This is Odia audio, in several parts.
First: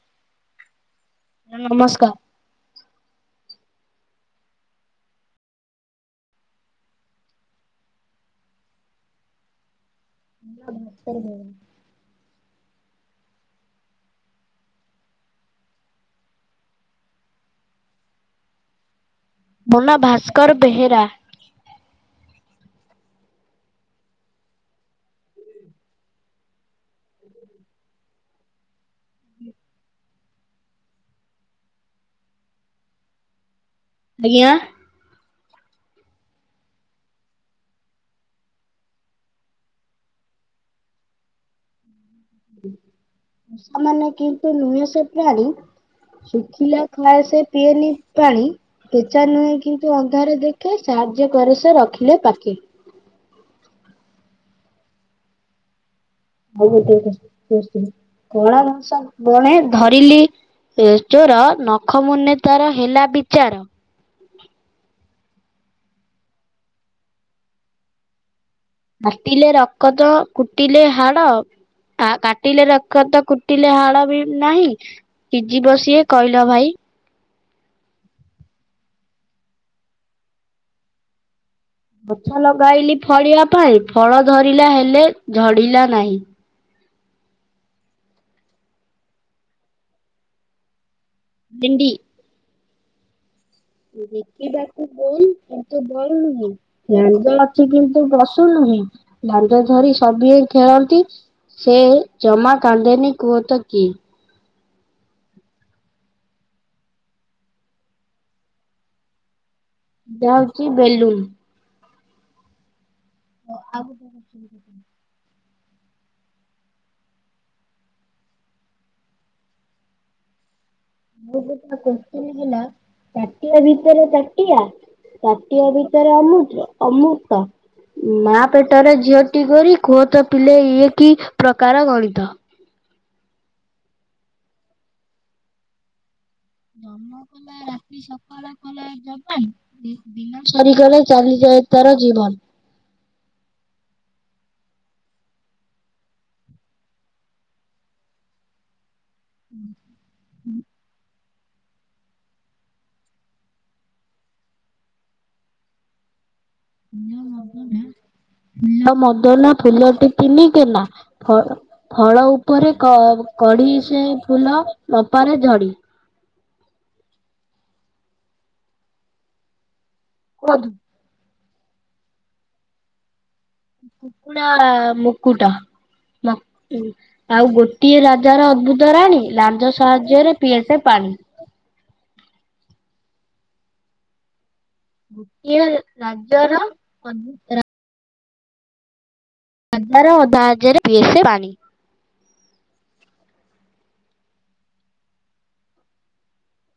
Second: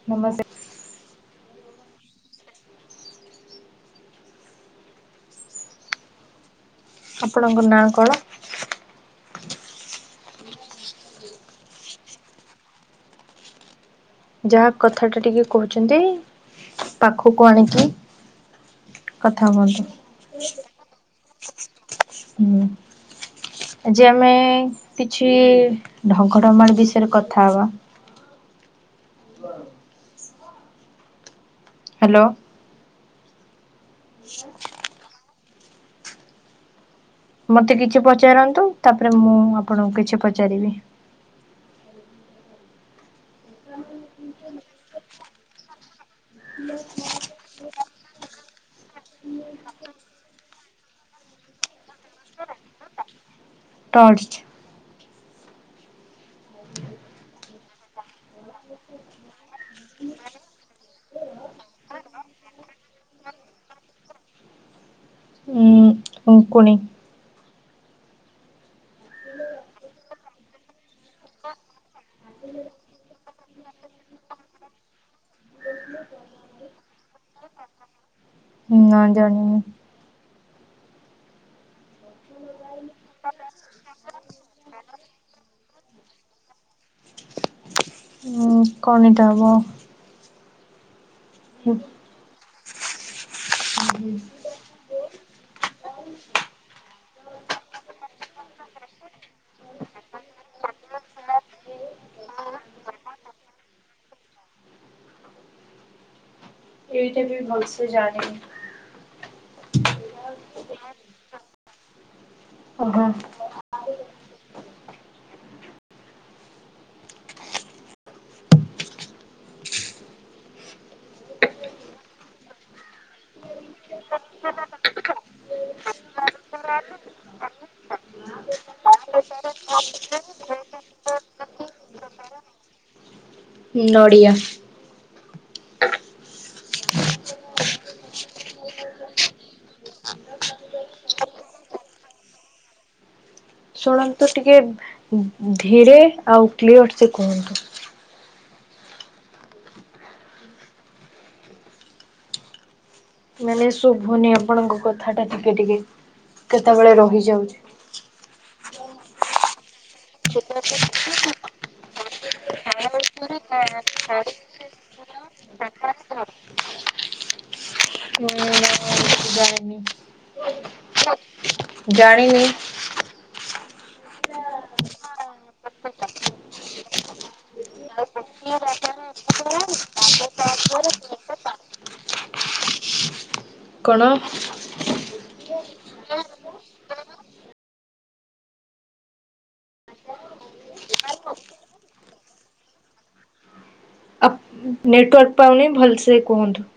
[unintelligible] ନମସ୍କାର। ଆପଣଙ୍କ ନା କଣ? [inaudible] ଯାହା କଥା ଟା ଟିକେ କହୁଛନ୍ତି ପାଖକୁ ଆଣିକି କଥା ମୋ ହୁଅନ୍ତୁ। ନାଁ ଭାସ୍କର ବେହେରା। ହୁଁ ଆଜି ଆମେ କିଛି ଢଙ୍କଡମାଳ ବିଷୟ ରେ କଥା ହବା। ହ ହ୍ୟାଲୋ? ଆଜ୍ଞା। ହ ମତେ କିଛି ପଚାରନ୍ତୁ ତାପରେ ମୁଁ ଆପଣଙ୍କୁ କିଛି ପଚାରିବି? ହୁଁ। ସେମାନେ କିନ୍ତୁ ନୁହେଁ ସେ ପ୍ରାଣୀ ଶୁଖିଲା ଖାଏ ସେ ପିଏନି ପାଣି। କେେଚା ନୁହେଁ କିନ୍ତୁ ଅନ୍ଧାର ଦେଖେ ସାହାଯ୍ୟ କରେ ସେ ରଖିଲେ ପାଖେ। ଟର୍ଚ୍ଚ। ହଉଠିକ କଣ ଜଷ ଜଣେ ଧରିଲି ଏଚୋର ନଖ ମୁନେ ତାର ହେଲା ବିଚାର। ହଁ। ଉଙ୍କୁଣି। [unintelligible] ରକତ କୁଟିଲେ ହାଡ। ଆ କାଟିଲେ ରଖତ କୁଟିଲେ ହାଡ ବି ନାହିଁ। କି ଯିବ ସିଏ କହିଲ ଭାଇ? ନା ଜାଣିନି? ଗଛ ଲଗାଇଲି ଫଳିବା ପାଇଁ ଫଳ ଧରିଲା ହେଲେ ଝଡିଲା ନାହିଁ? ଉଁ କଣ ଏଇଟା ହବ? ଭିଣ୍ଡି। ଦେଖିବାକୁ ଗୋଲ କିନ୍ତୁ ଗୋଲ ନୁହେଁ। ଦାଣ୍ଡ ଅଛି କିନ୍ତୁ ପସୁ ନୁହେଁ ଦାଣ୍ଡ ଧରି ସବିଏ ଖେଳନ୍ତି। ସେ ଜମା କାନ୍ଦେନି କୁହତ କିଏ? ଏଇଟା ବି ଭଲସେ ଜାଣିନି। ଏଇଟା ହଉଛି ବେଲୁନ। ଅହୋ। ଆଉ ମୋ ଗୋଟା କୋତ୍ସିନ୍ ହେଲା ତାଟିଆ ଭିତରେ ତାଟିଆ ତାଟିଆ ଭିତରେ ଅମୃତ ଅମୃତ ମା ପେଟରେ ଝିଅଟି ଗୋରି କୁହ ତ ପିଲେ ଇଏ କି ପ୍ରକାର ଗଣିତ? ହୁଁ ନଡ଼ିଆ। ତମ ପିଲା ରା ଦିନ ସରିଗଲେ ଚାଲିଯାଏ ତାର ଜୀବନ। ଶୁଣନ୍ତୁ ଟିକେ ଧୀରେ ଆଉ କ୍ଲିଅର ସେ କୁହନ୍ତୁ। ହୁଁ। ମାନେ ଶୁଭୁନି ଆପଣଙ୍କ କଥାଟା ଟିକେ ଟିକେ କେତେବେଳେ ରହିଯାଉଛି। ଫୁଲ ମଦନା ଫୁଲଟି ତିନି କେନା ଫ ଫଳ ଉପରେ କ କଢି ସେ ଫୁଲ ନପାରେ ଝଡି। [inaudible] ମୁଁ ନା ଜାଣିନି। କୁହନ୍ତୁ। ହ [unintelligible] ଜାଣିନି। କୁକୁଡ଼ା ମୁକୁଟ। ଆଉ ଗୋଟିଏ ରାଜାର ଅଦ୍ଭୁତ ରାଣୀ ଲାଞ୍ଜ ସାହାଯ୍ୟରେ ପିଏ ସେ ପାଣି? କଣ? ଗୋଟିଏ ରାଜାର ଅଦ୍ଭୁତ ରାଣୀ ଲାଞ୍ଜର ସାହାଯ୍ୟରେ ପିଏ ସେ ପାଣି। ନେଟୱାର୍କ ପାଉନି ଭଲସେ କୁହନ୍ତୁ।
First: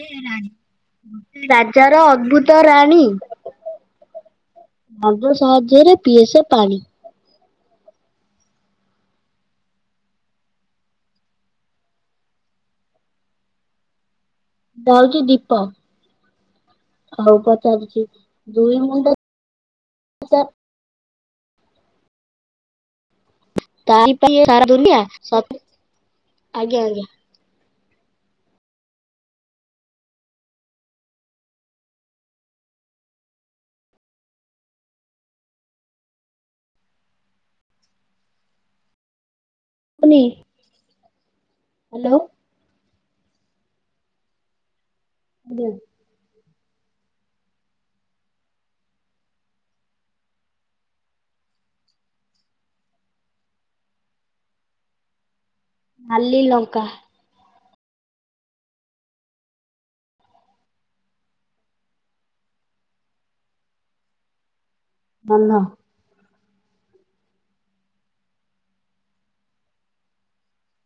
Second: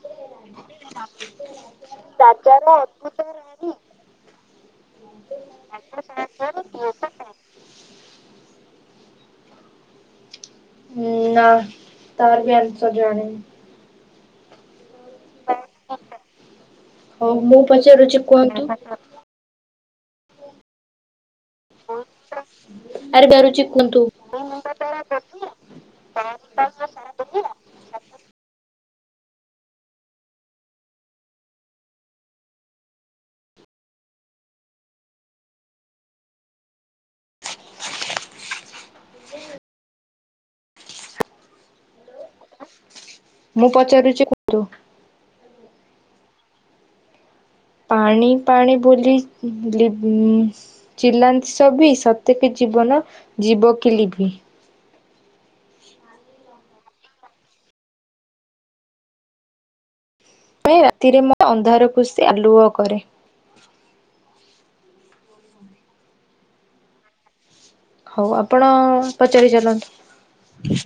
ଗୋଟିଏ ରାଜାର ଅଦ୍ଭୁତ ରାଣୀ ଲାଞ୍ଜ ସାହାଯ୍ୟରେ ପିଏସେ ପାଣି? ନା ତାର ବି ଆଂସର ଜାଣିନି। ସେଟା ହୋଉଛି ଦୀପ ହଉ ପଚାରୁଛି ଦୁଇ ମୁଣ୍ଡା ଆରେବେ ରାରୁଚି [unintelligible] ତାରି ପାଇଁ ସାରା ଦୁନିଆ ଆଜ୍ଞା ଆଜ୍ଞା। ଶୁଭୁନି ହ୍ୟାଲୋ। ମୁଁ ପଚାରୁଛି କୁହନ୍ତୁ? ଆଜ୍ଞା। ପାଣି ପାଣି ବୋଲି ଚିଲାନ୍ତି ସଭିଏ ସତେକି ଜୀବନ ଜୀବକି ଲିଭି? ନାଲି ଲଙ୍କା। ରାତିରେ ମୋ ଅନ୍ଧାର କୁ ସିଏ ଆଲୁଅ କରେ? ଜହ୍ନ। ହଉ ଆପଣ ପଚାରି ଚାଲନ୍ତୁ।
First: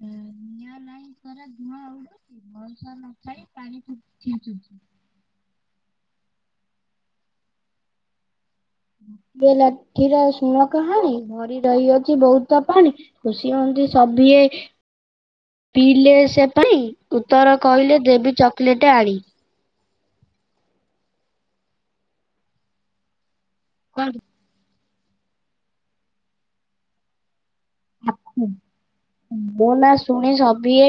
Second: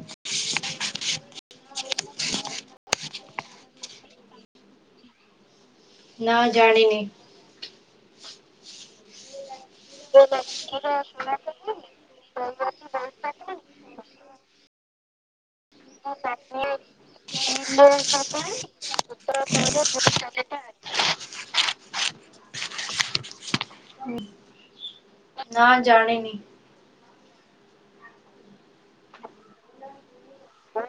ହୁଁ। ନିଆଁ ନାଇଁ ସାରା ଧୂଆଁ ଉଡୁଛି ବରଷା ନଥାଇ ପାଣିି ଛିଞ୍ଚୁଛି? ନା ଜାଣିନି। ଏ ଲଠିର ଶୁଣ କାହାଣୀ ଭରି ରହିଅଛି ବହୁତ ବହୁତ ପାଣି ଖୁସି ହୁଅନ୍ତି ସଭିିଏ ପିଇଲେ ସେ ପାଇଁ ଉତ୍ତର କହିଲେ ଦେବୀ ଚକୋଲେଟ ଆଣି। [unintelligible] ନା ଜାଣିନି। ମୋ ନା ଶୁଣି ସଭିଏ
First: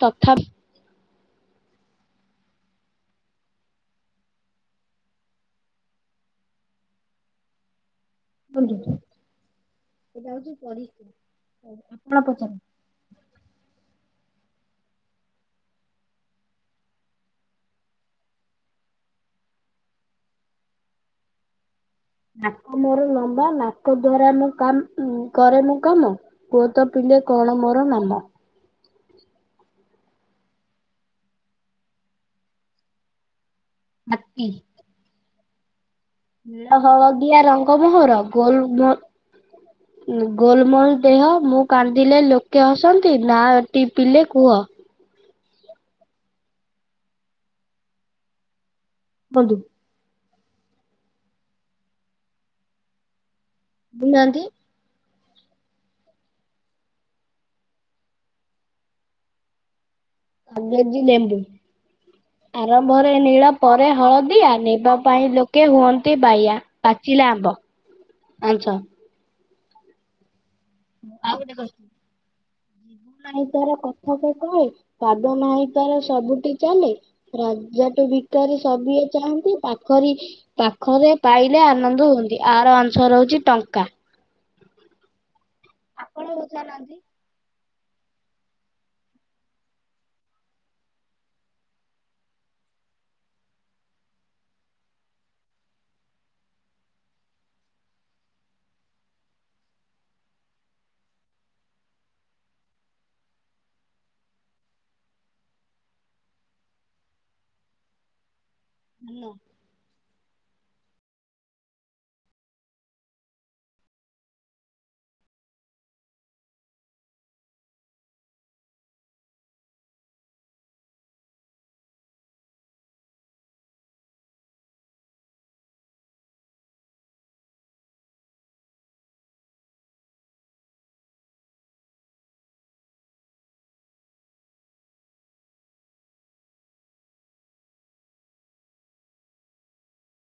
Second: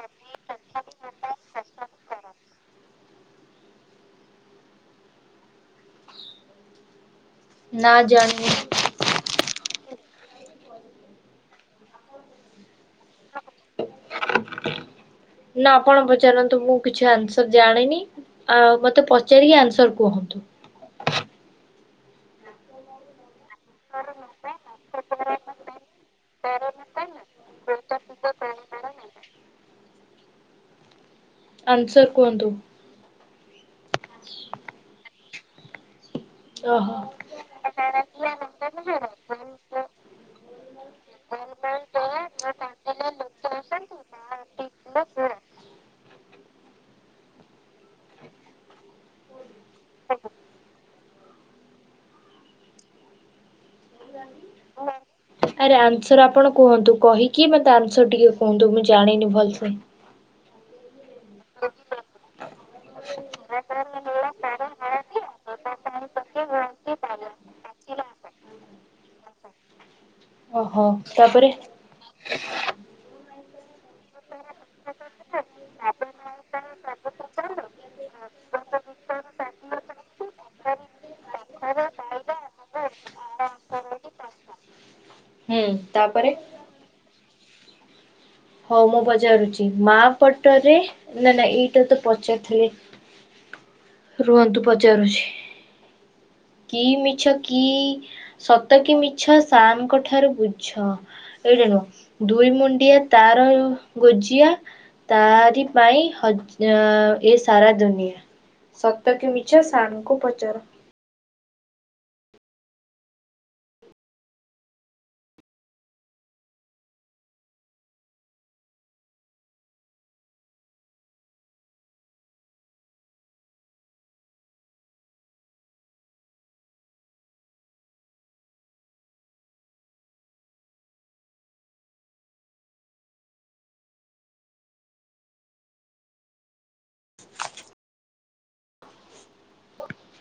ତଥାପି ନା ଜାଣିନି। ସେଟା ହଉଛି ପରୀକ୍ଷା ଆପଣ ପଚାରନ୍ତୁ। ନା ଆପଣ ପଚାରନ୍ତୁ ମୁଁ କିଛି ଆନ୍ସର ଜାଣିନି। ଆଉ ମୋତେ ପଚାରିକି ଆନ୍ସର କୁହନ୍ତୁ। ନାକ ମୋର ଲମ୍ବା ନାକ ନାକ ଦ୍ଵାରା ମୁଁ କାମ କରେ ମୁଁ କାମ କୁହ ତ ପିିଲେ କଣ ମୋର ନାମ? ଆନ୍ସର କୁହନ୍ତୁ। ହାତୀ। ନୀଳ ଓହୋ। ହଳଦିଆ ରଙ୍ଗ ମୋହର ଗୋଲ୍ ଗୋଲ୍ ଗୋଲମୋଲ ଦେହ ମୁଁ କାନ୍ଦିଲେ ଲୋକେ ହସନ୍ତି ନା ଟି ପିଲେ କୁହ। ବନ୍ଧୁ। କହୁନାହାନ୍ତି [unintelligible] ଆରେ ଆନ୍ସର ଆପଣ କୁହନ୍ତୁ କହିକି ମତେ ଆନ୍ସର ଟିକେ କୁହନ୍ତୁ ମୁଁ ଜାଣିନି ଭଲସେ। କାଗେଜି ଲେମ୍ବୁ। ଆରମ୍ଭରେ ନୀଳ ପରେ ହଳଦିଆ ନେବା ପାଇଁ ଲୋକେ ହୁଅନ୍ତି ବାୟା। [unintelligible] ଆନ୍ସା ଓହୋ ତାପରେ [inaudible] ନାହିଁ ତାର କଥା ତ କହେ ପାଦ ନାହି ତାର ସବୁଠି ଚାଲେ। ରାଜା ଟୁ ଭିକାରୀ ସଭିଏଁ ଚାହାଁନ୍ତି ପାଖରି ପାଖରେ ପାଇଲେ ଆନନ୍ଦ ହୁଅନ୍ତି। ଆର ଆନ୍ସର ହଉଛି ଟଙ୍କା। [unintelligible] ଆପଣ ପଚାରୁନାହାନ୍ତି। ହଉ ମୁଁ ପଚାରୁଛି ମା ପଟରେ ନା ନା ଏଇଟା ତ ପଚାରୁଥିଲେ। ରୁହନ୍ତୁ ପଚାରୁଛି। କି ମିଛ କି ସତ କି ମିଛ ସାର୍ ଙ୍କ ଠାରୁ ବୁଝ? ଏଇଟା ନୁହଁ। ଦୁଇ ମୁଣ୍ଡିଆ ତାର ଗୋଜିଆ ତାରି ପାଇଁ ହଜ୍-ଅ, ଏ ସାରା ଦୁନିଆ। ସତ ଧନ କି ମିଛ ସାର୍ ଙ୍କୁ ପଚାର।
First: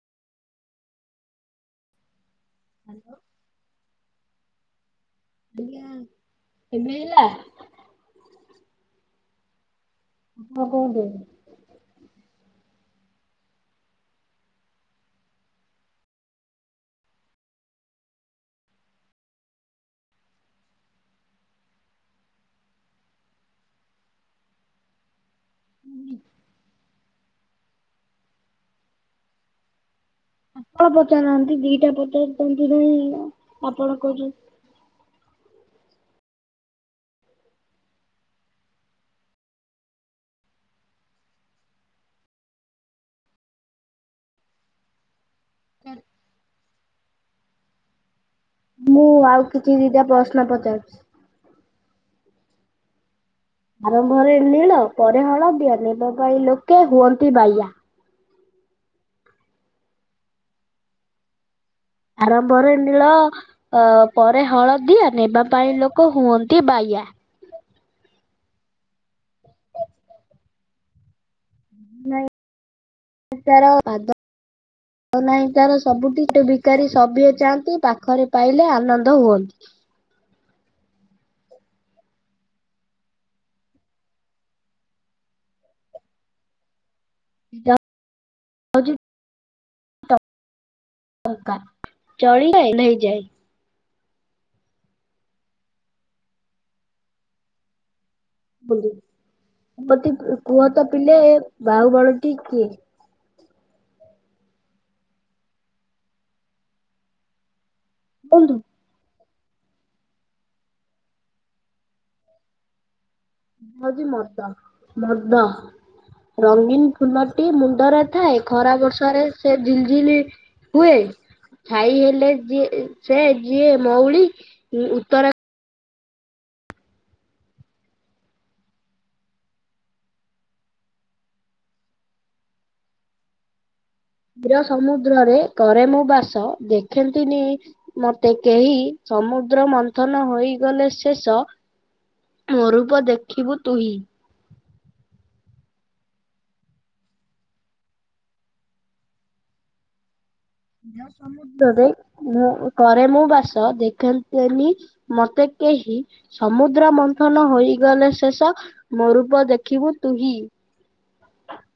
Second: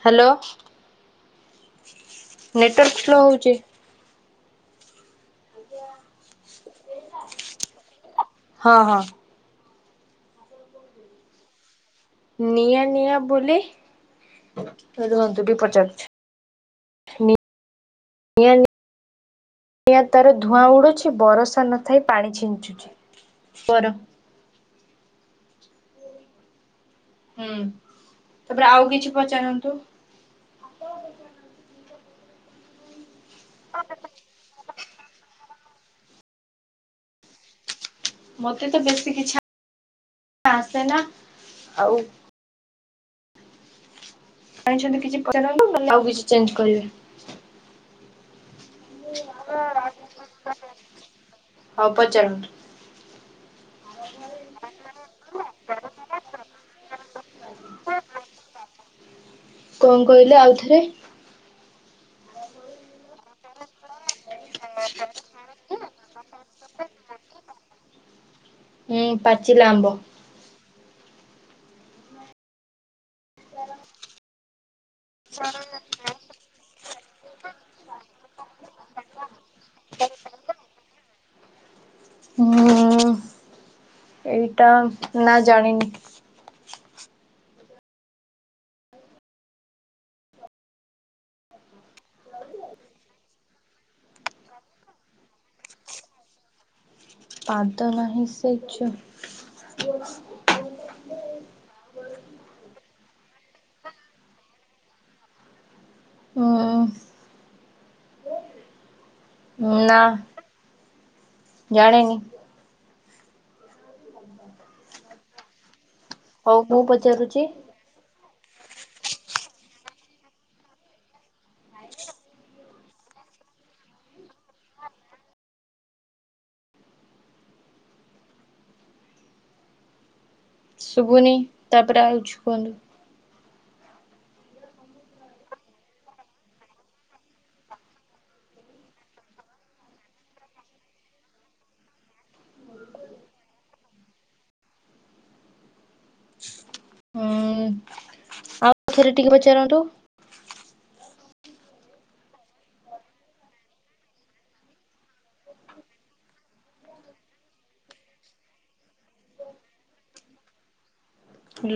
ହାଲୋ, ନେଟୱାର୍କ ସ୍ଲୋ ହଉଚି। ମିଳିଲା ଏ ମିଲିଲା? ହଁ, ହଁ। ଆପଣ କୋଉଠି? ନିଆଁ ନିଆଁ ବୁଲେ, ରୁହନ୍ତୁ ଟିକେ ପଚାରୁଛି। ଇଏନି ନିଆଁ ତାର ଧୂଆଁ ଉଡୁଛି ବରଷା ନଥାଇ ପାଣି ଛିଞ୍ଚୁଛି ତୋର। [unintelligible] ହୁଁ, ତାପରେ ଆଉ କିଛି ପଚାରନ୍ତୁ। ଆପଣ ପଚାରୁନାହାନ୍ତି ଦିଟା ପଚାରୁଛନ୍ତି ରୁ ଆପଣ ଖୋଜୁ ମୋତେ ତ ବେଶୀ କିଛି ଆ [inaudible] ଆସେନା ଆଉ ଜାଣିଛନ୍ତି କିଛି ପଚାରନ୍ତୁ, ନହେଲେ ଆଉ କିଛି ଚେଞ୍ଜ କରିବେ। ମୁଁ ଆଉ କିଛି ଦିଟା ପ୍ରଶ୍ନ ପଚାରୁଛି। ହଁ ପଚାରନ୍ତୁ। ଆରମ୍ଭରେ ନୀଳ ପରେ ହଳଦିଆ ନେବା ପାଇଁ ଲୋକେ ହୁଅନ୍ତି ବାୟା। କଣ କହିଲେ ଆଉଥରେ? ଆରମ୍ଭରେ ନୀଳ ଅ, ପରେ ହଳଦିଆ ନେବା ପାଇଁ ଲୋକ ହୁଅନ୍ତି ବାୟା। ଏଁ, ପାଚିଲା ଆମ୍ବ। ନାଇ ତାର ପାଦ ନାହି ତାର ସବୁଠି [inaudible] କାରୀ ସଭିଏ ଚାଆନ୍ତି ପାଖରେ ପାଇଲେ ଆନନ୍ଦ ହୁଅନ୍ତି। [inaudible] ମୁଁ ଏଇଟା ନା ଜାଣିନି। ଜା [inaudible] ଟ ଟଙ୍କା। ଚଳିଲେ ନେଇଯାଏ। ପାଦ ନାହି ସି ବିରି, ମୋତେ କୁ-କୁହ ତ ପିଲେ ବାହୁବଳ ଟି କିଏ? ଅଁ, ବନ୍ଧୁ ନା ଜାଣିନି। ହଉଛି ମଦ। ମଦ, ହଉ ମୁଁ ରଙ୍ଗୀନ ଫୁଲଟି ପଚାରୁଛି। ମୁଣ୍ଡରେ ଥାଏ ଖରା ବର୍ଷ ରେ ସେ ଝିଲ୍ ଝିଲ୍ ହୁଏ। ଛାଇ ହେଲେ ଯିଏ ଏ ସେ ଯିଏ ମଉଳି କି ଉତ୍ତର ଶୁଭୁନି ତାପରେ ଆଉ ଛୁ କହନ୍ତୁ। କ୍ରୟ ସମୁଦ୍ରରେ କରେ ମୁଁ ବାସ ଦେଖେନ୍ତିନି ମତେ କେହି ସମୁଦ୍ର ମନ୍ଥନ ହୋଇଗଲେ ଶେଷ ମୋ ରୂପ ଦେଖିବୁ ତୁହି ହୁଁ ଆଉଥରେ ଟିକେ ପଚାରନ୍ତୁ। ଯ ସମ ରେ ମୁଁ କରେ ମୁଁ ବାସ ଦେଖନ୍ତନି ମତେ କେହି ସମୁଦ୍ର ମନ୍ଥନ ହୋଇଗଲେ ଶେଷ ମୋ ରୂପ ଦେଖିବୁ ତୁହି।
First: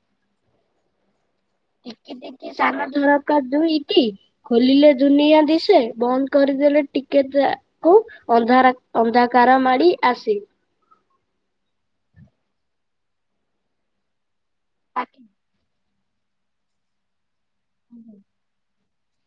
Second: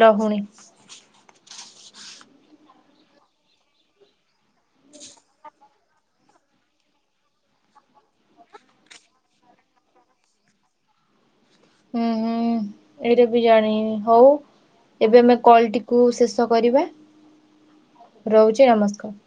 ଲହୁଣୀ ଟିକେ ଟିକି ସାନ ରକା ଦୁଇଟି ଖୋଲିଲେ ଦୁନିଆ ଦିଶେ, ବନ୍ଦ କରିଦେଲେ ଟିକେ ଟା କୁ ଅନ୍ଧାର ଅନ୍ଧାକାର ମାଡ଼ି ଆସେ। ହୁଁ ହୁଁ ଏଇଟା ବି ଜାଣି ହଉ ଏବେ ଆମେ କଲ ଟି କୁ ଶେଷ କରିବା ରହୁଛି ନମସ୍କାର।